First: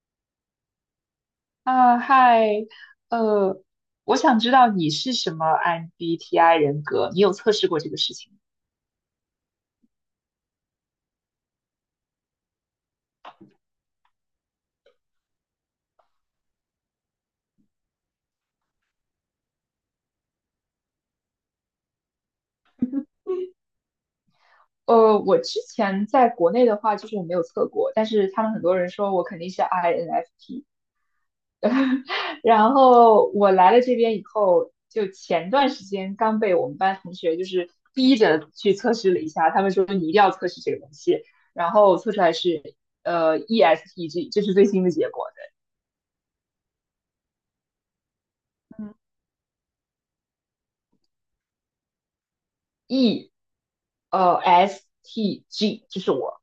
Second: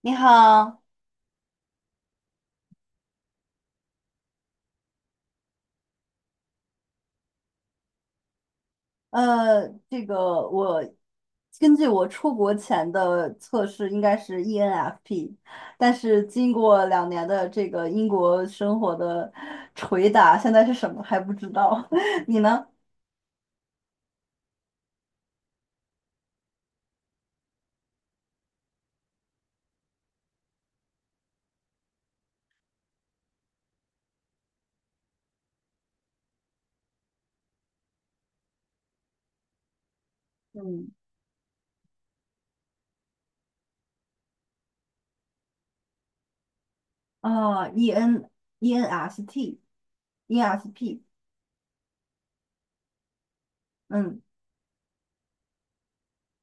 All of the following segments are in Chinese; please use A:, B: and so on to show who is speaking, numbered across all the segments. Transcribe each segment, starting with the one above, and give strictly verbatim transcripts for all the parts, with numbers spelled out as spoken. A: 你好。
B: 啊，嗨，呃，我想知道你是什么 M B T I 人格，你有测试过这个事情吗？
A: 呃，这个我根据我出国前的测试应该是 E N F P，但是经过两年的这个英国生活的捶打，现在是什么还不知道。你呢？
B: 呃，我之前在国内的话，就是我没有测过，但是他们很多人说我肯定是 I N F P。然后我来了这边以后，就前段时间刚被我们班同学就是逼着去测试了一下，他们说你一定要测试这个东
A: 嗯。
B: 西，然后测出来是呃 E S T G,这是最新的结果的
A: 啊 e n E N S T，E N S P。
B: ，E
A: 嗯。
B: 呃 S T G,这是我。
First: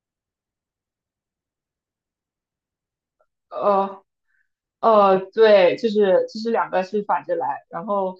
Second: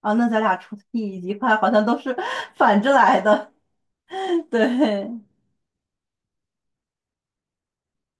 A: 啊，那咱俩出 T 以及快好像都是 反着来的。
B: 呃
A: 对。
B: 呃，对，就是就是两个是反着来，然后，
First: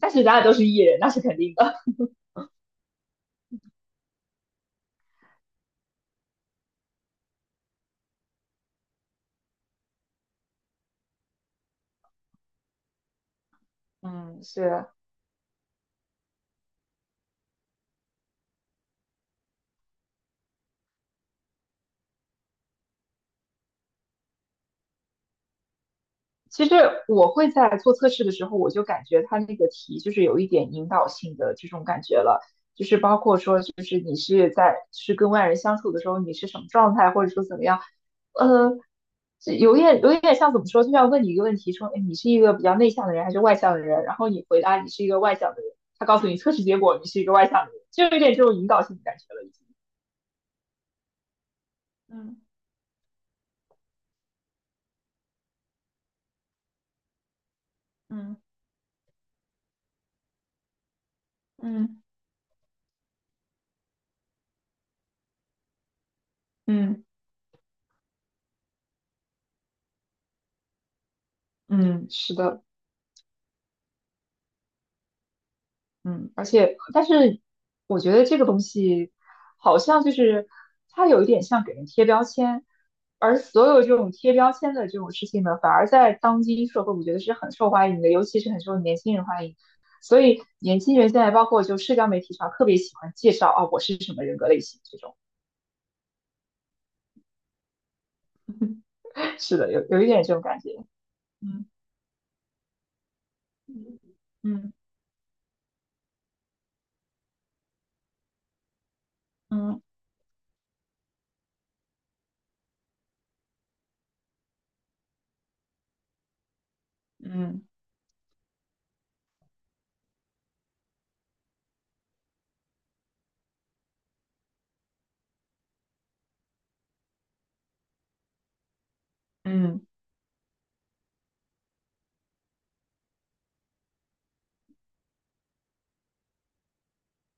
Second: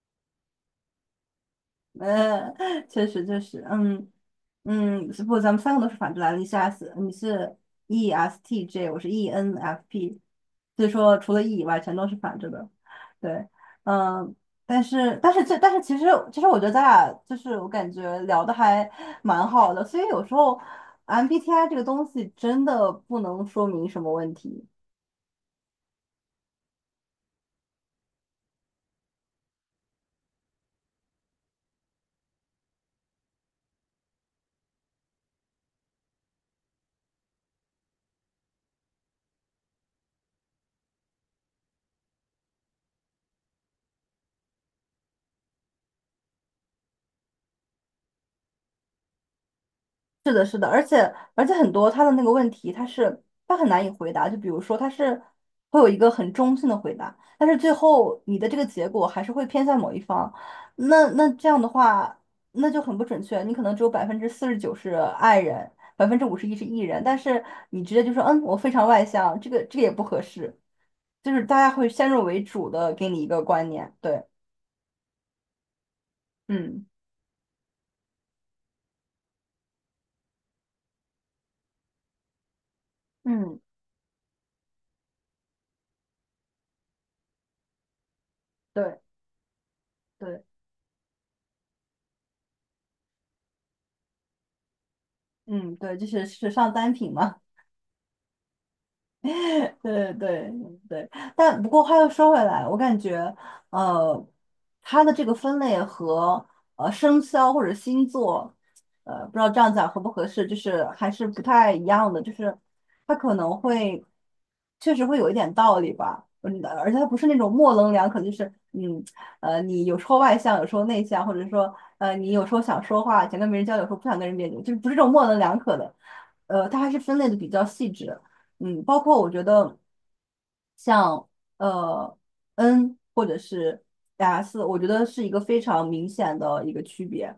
B: 但是咱俩都是艺人，那是肯定的。
A: 呃，确实确实，嗯嗯。是不，咱们三个都是反着来的，你是 S，你是 E S T J，我是 E N F P，所以说除了 E 以外，全都是反着的。对。嗯。
B: 嗯，
A: 但
B: 是。
A: 是但是这但是其实其实我觉得咱俩就是我感觉聊的还蛮好的，所以有时候 M B T I 这个东西真的不能说明什么问题。
B: 其实我会在做测试的时候，我就感觉它那个题就是有一点引导性的这种感觉了，就是包括说，就是你是在是跟外人相处的时候，你是什么状态，或者说怎么样，呃，这有点有点像怎么说，就像问你一个问题，说，哎，你是一个比较内向的人还是外向的人？然后你回答你是一个外向的人，他告诉你测试结果你是一个外向的人，就有点这种引导性的感觉了，已经。
A: 是的，是的，而且而且很多他的那个
B: 嗯
A: 问题，他是他很难以回答。就比如说，他是会有一个很中性的回答，但是最后
B: 嗯
A: 你的这个结果还是会偏向某一方。那那这样的
B: 嗯
A: 话，那就很不准确。你可能只有百分之四十九是爱人，百分之五十一是 E 人，
B: 嗯
A: 但是你直接就说嗯，我非常外向，这个这个也不合适。就是大家会
B: 嗯，
A: 先入
B: 是
A: 为
B: 的。
A: 主的给你一个观念。对，
B: 嗯，而且，
A: 嗯
B: 但是我觉得这个东西好像就是它有一点像给人贴标签，而
A: 嗯，
B: 所有这种贴标签的这种事情呢，反而在当今社会，我觉得是很受欢迎的，尤其是很受年
A: 对
B: 轻人欢迎。所以
A: 对，
B: 年轻人现在包括就社交媒体上特别喜欢介绍啊，我是什么人格类型这种。
A: 嗯对，就是时尚单品嘛。
B: 是的，有有一
A: 对
B: 点这种
A: 对
B: 感觉。
A: 对。但
B: 嗯
A: 不过话又说回来，我感觉，呃，
B: 嗯
A: 它的这个分类和呃生肖或者星座，呃，不知道这样
B: 嗯
A: 讲合不合适，就是还是不太一样的，就是它可能会确实会有一点道理吧。嗯，而且它不是那种
B: 嗯
A: 模棱两可，就是嗯，呃，你有时候外向，有时候内向，或者说呃，你有时候想说话，想跟别人交流，有时候不想跟人交流，就是不是这种模棱两可的。呃，它还是分类的比较细致。嗯，包括我觉
B: 嗯
A: 得
B: 嗯
A: 像呃 N 或者是 S,我觉得是一个非常明显的一个区别，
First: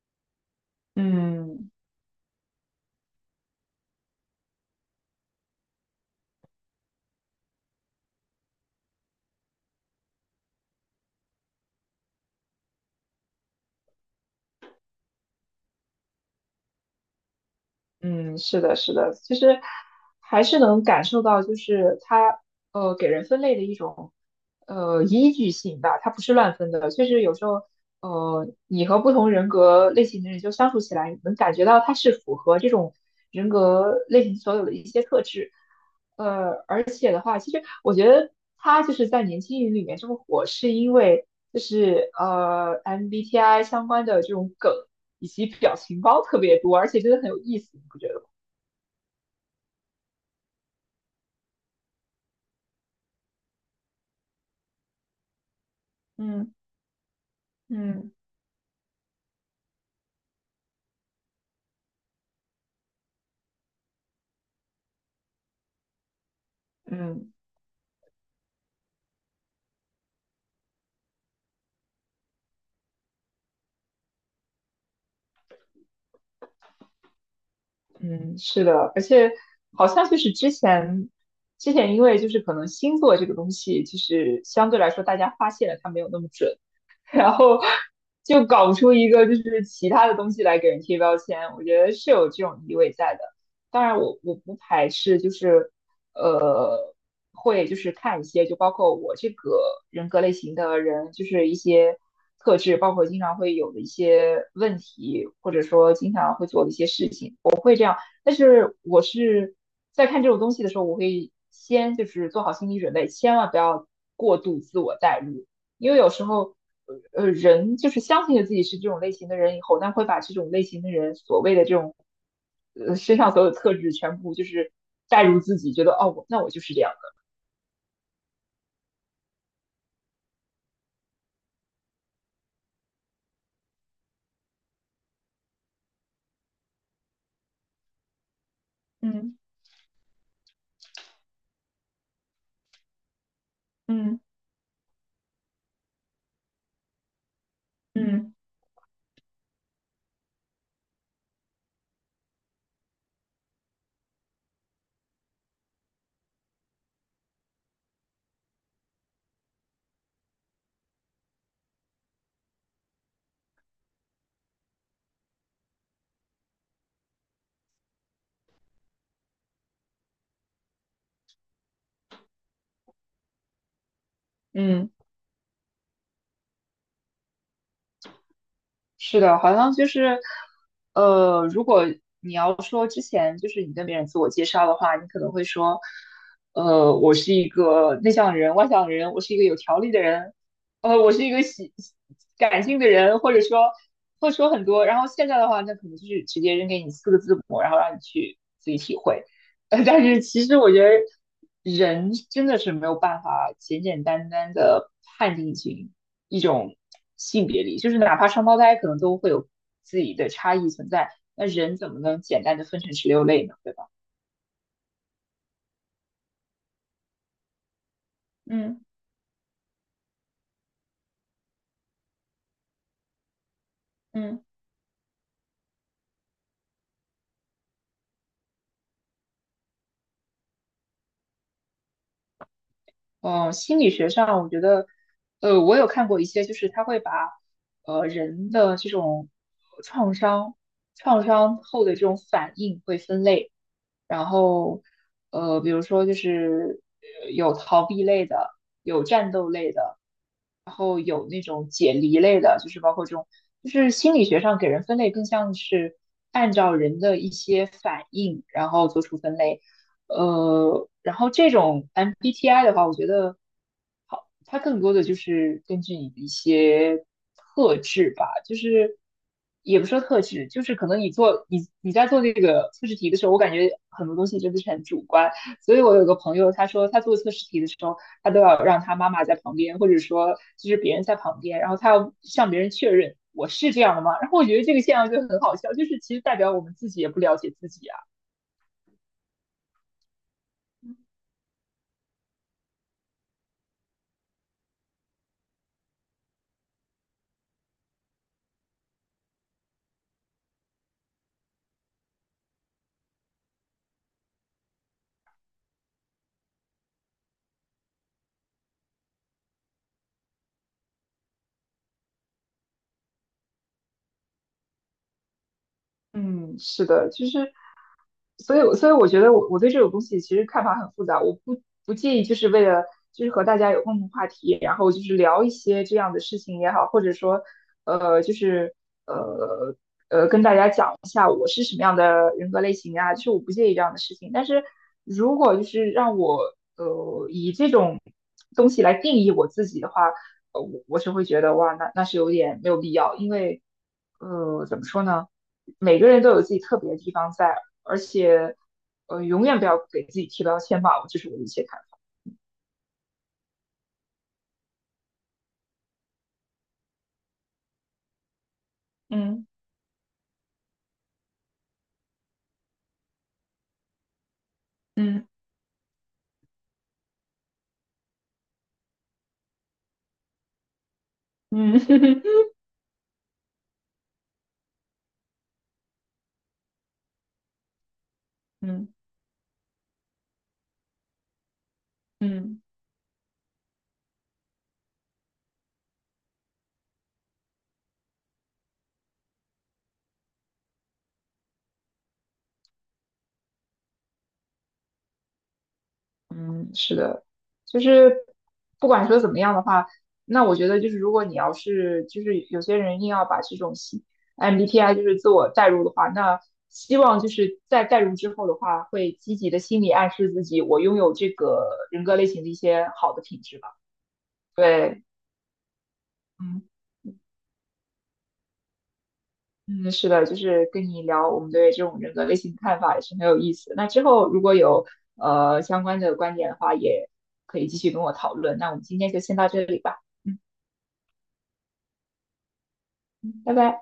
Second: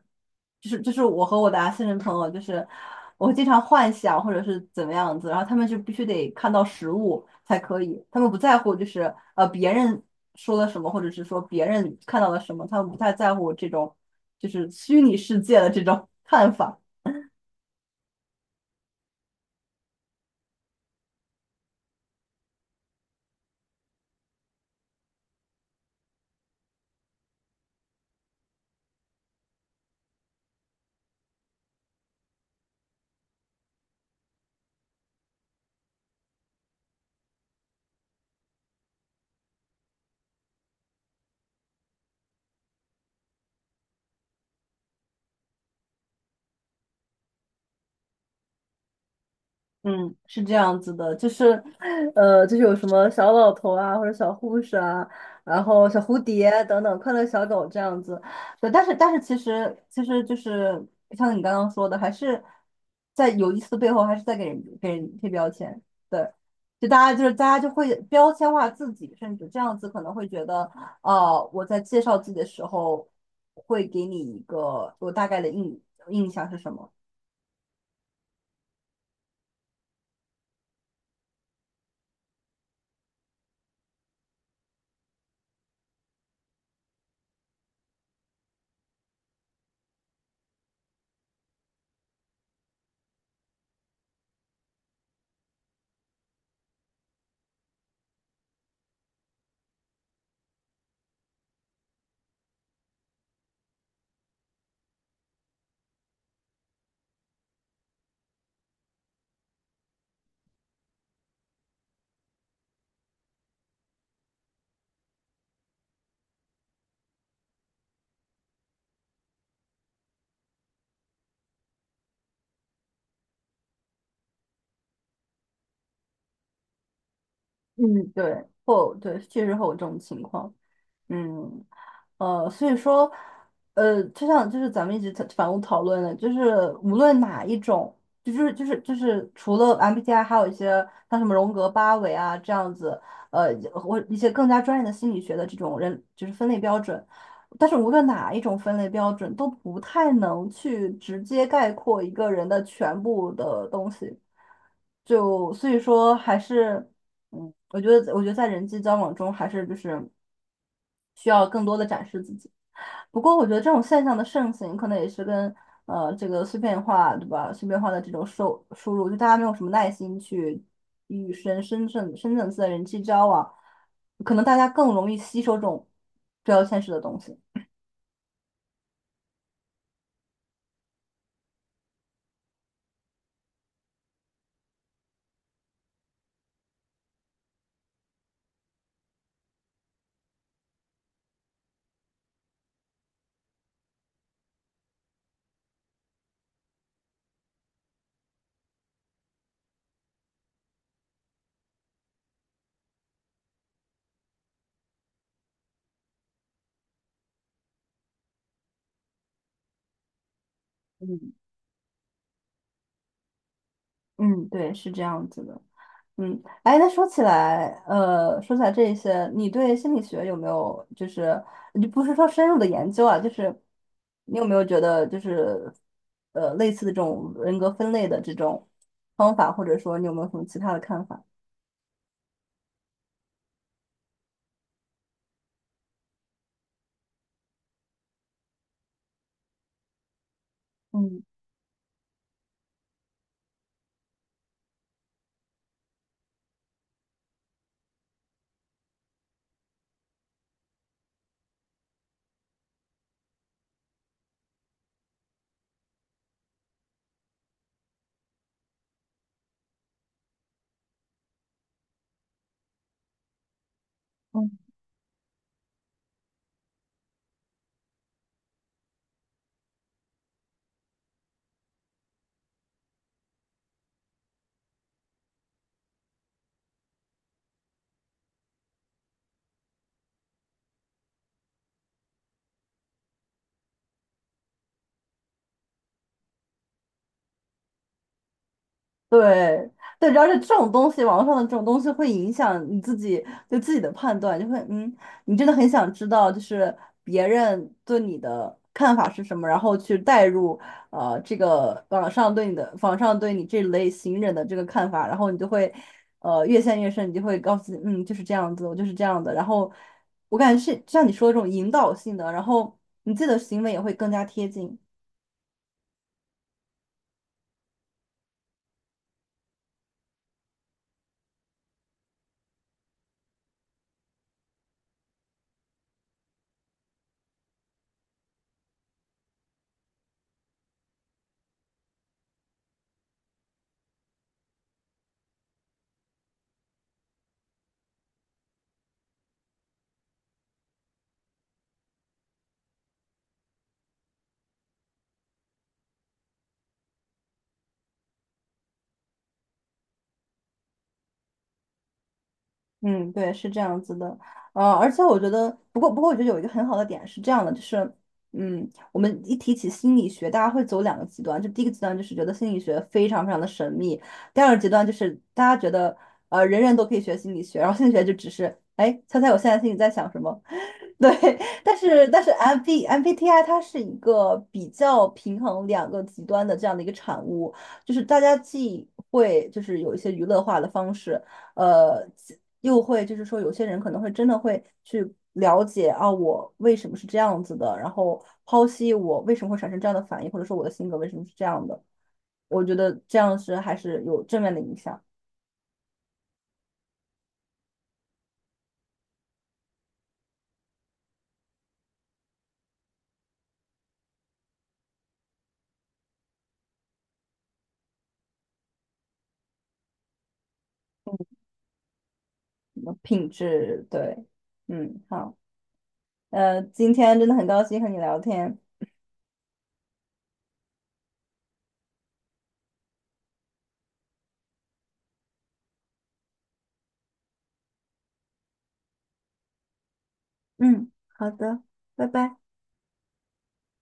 A: 就是就是我和我的
B: 嗯。
A: S 人朋友，就是我经常幻想或者是怎么样子，然后他们就必须得看到实物才可以，他们不在乎就是呃别人说了什么，或者是说别人看到了什么，他们不太在乎这种就是虚拟世界的这种 看法。
B: 嗯，是的，是的，其实还是能感受到，就是它呃给人分类的一种呃依据性吧，它不是乱分的。确实有时候呃你和不同人格类型的人就相处起来，你能感觉到它是符合这种人格类型所有的一些特质。呃，而且的话，其实。我觉得他就是在年轻人里面这么火，是因为就是呃 M B T I 相关的这种梗以及表情包特别多，而且真的很有意思，你不觉得吗？
A: 嗯，是这样子的，就是，呃，就是有什么小老头啊，或者小护士啊，然后小蝴蝶
B: 嗯
A: 等等，快乐小狗这样
B: 嗯
A: 子。对，但是但是其实其实就是像你刚刚说的，还是在有意思的背后，还是在给人给人贴标签。对，就大家就
B: 嗯
A: 是大家就会标签化自己，甚至这样子可能会觉得，哦，我在介绍自己的时候会给你一个我大概的印印象是什么。
B: 嗯，是的，而且好像就是之前之前因为就是可能星座这个东西，就是相对来说大家发现了它没有那么准，然后就搞不出一个就是其他的东西来给人贴标签，我觉得是有这种意味在的。当然我，我不排斥，就是呃，会就是看一些，就包括我这个人格类型的人，就是一些特质，包括经常会有的一些问题，或者说经常会做的一些事情，但是我是在看这种东西的时候，我会先就是做好心理准备，千万不要过度自我代入，因为有时候呃呃人就是相信了自己是这种类型的人以后，那会把这种类型的人所谓的这种呃身上所有的特质全部就是代入自己，觉得哦我那我就是这样的，
A: 嗯，对，会有对，确实会有这种情况。嗯。呃，所以说，呃，就像就是咱们一直在反复讨论的，就是无论哪一种，就就是就是就是
B: 嗯
A: 除了 M B T I,还有一些像什么荣格八维啊这样子，呃或一
B: 嗯
A: 些更加专业的心理学的这种人就是分类标准，但是无论哪
B: 嗯
A: 一种分类标准都不太能去直接概括一个人的全部的东西，就所以说还是嗯，我觉得我觉得在人际交往中还是就是需要更多的展示自己。不过，我觉得这种现象的盛行，可能也是跟呃这个碎片化，对吧？碎片化的这种收输入，就大家没有什么耐心去与深深层深层次的人际交往，可能大家
B: 嗯。
A: 更容易吸收这种标签式的东西。
B: 是的，好像就是，呃，如果你要说之前就是你跟别人自我介绍的话，你可能会说，呃，我是一个内向的人、外向的人，我是一个有条理的人，呃，我是一个喜感性的人，或者说会说很多。然后现在的话，那可能就是直接扔给你四个字母，然后让你去自己体会。呃，但是其实我觉得人真的是没有办法简简单单的判定一群。一种性别里，就是哪怕双胞胎可能都会有自己的差异存在，那人怎么能简单的分成十六类呢？对吧？
A: 嗯，对，是这样子的。嗯，哎，那说起来，呃，说起来
B: 嗯
A: 这些，你对心理学有没有就是你不是说深入的研究啊，就是你
B: 嗯。
A: 有没有觉得就是呃类似的这种人格分类的这种方法，或者说你有没有什么其他的看法？
B: 呃，心理学上，我觉得，呃，我有看过一些，就是他会把，呃，人的这种创伤、
A: 嗯
B: 创伤后的这种反应会分类，然后，呃，比如说就是呃有逃避类的，有战斗类的，然后有那种解离类的，就是包括这种，就是心理学上给人分类更像是按照人的一些反应，然后做出分类。呃，然后这种 M B T I 的话，我觉得好，它更多的就是根据你的一些特质吧，就是也不说特质，就是可能你做你你在做这个测试题的时候，我感觉很多东西真的是很主观。所以我有个朋友，他说他做测试题的时候，他都要让他妈妈在旁边，或者说就是别人在旁边，然后他要向别人确认我是这样的吗？然后我觉得这个现象就很好笑，就是其实代表我们自己也不了解自己。啊。
A: 对对，主要是这种东西，网络上的这种东西会影响你自己对自己的判断，就会嗯，你真的很想知道，就是别人对你的看法是什么，然后去带入呃这个网上对你的网上对你这类型人的这个看法，然后你就会呃越陷越深，你就会告诉自己嗯就是这样子，我就是这样的，然后我感觉是像你说的这种引导性的，然后你自己的行为也会更加贴近。
B: 嗯，是的，其实，所以，所以我觉得我我对这种东西其实看法很复杂，我不不介意，就是为了就是和大家有共同话题，然后就是聊一些这样的事情也好，或者说，呃，就是呃呃跟大家讲一下我是什么样的人格类型啊，就是我不介意这样的事情，但是如果就是让我呃以这种东西来定义我自己的话，呃，我我是会觉得哇，那那是有点没有必要，因为呃怎么说呢？每个人都有自己特别的地方在，而且呃，永远不要给自己贴标签吧，这是我的一些看法。
A: 嗯，对，是这样子的。呃，而且我觉得，不过不过，我觉得有一个很好的点是这样的，就是，嗯，我们一
B: 嗯
A: 提起心理学，大家会走两个极端，就第一个极端就是觉得心理学非常非常的神秘，第二个极端就是
B: 嗯
A: 大家觉得，呃，人人都可以学心理学，然后心理学就只是，哎，猜猜我现在心里在想什么。对。
B: 嗯
A: 但是但是 M B M B T I 它是一个比较平衡两个极端的这样的一个产物，就是大家既
B: 嗯
A: 会就是有一些娱乐化的方式，呃，
B: 嗯
A: 又会就是说有些人可能会真的会去了解啊，我为什么是这样子的，然后剖析我为什么会产生这样的反应，或者说我的性格为什么是这样的，我觉得这样是还是有正面的影响。
B: 嗯，是的，就是不管说怎么样的话，那我觉得就是如果你要是就是有些人硬要把这种心 M B T I 就是自我代入的话，那希望就是在代入之后的话，会积极的心理暗示自己，我拥有这个人格类型的一些好的
A: 品
B: 品质吧。
A: 质，对。嗯，
B: 对，
A: 好。
B: 嗯。
A: 呃，今天真的很高兴和你聊天。
B: 嗯，是的，就是跟你聊我们对这种人格类型的看法也是很有意思。那之后如果有呃相关的观点的话，也可以继续跟我讨论。那我们今天就先到这里吧，嗯，
A: 嗯，好的，拜拜。
B: 拜拜。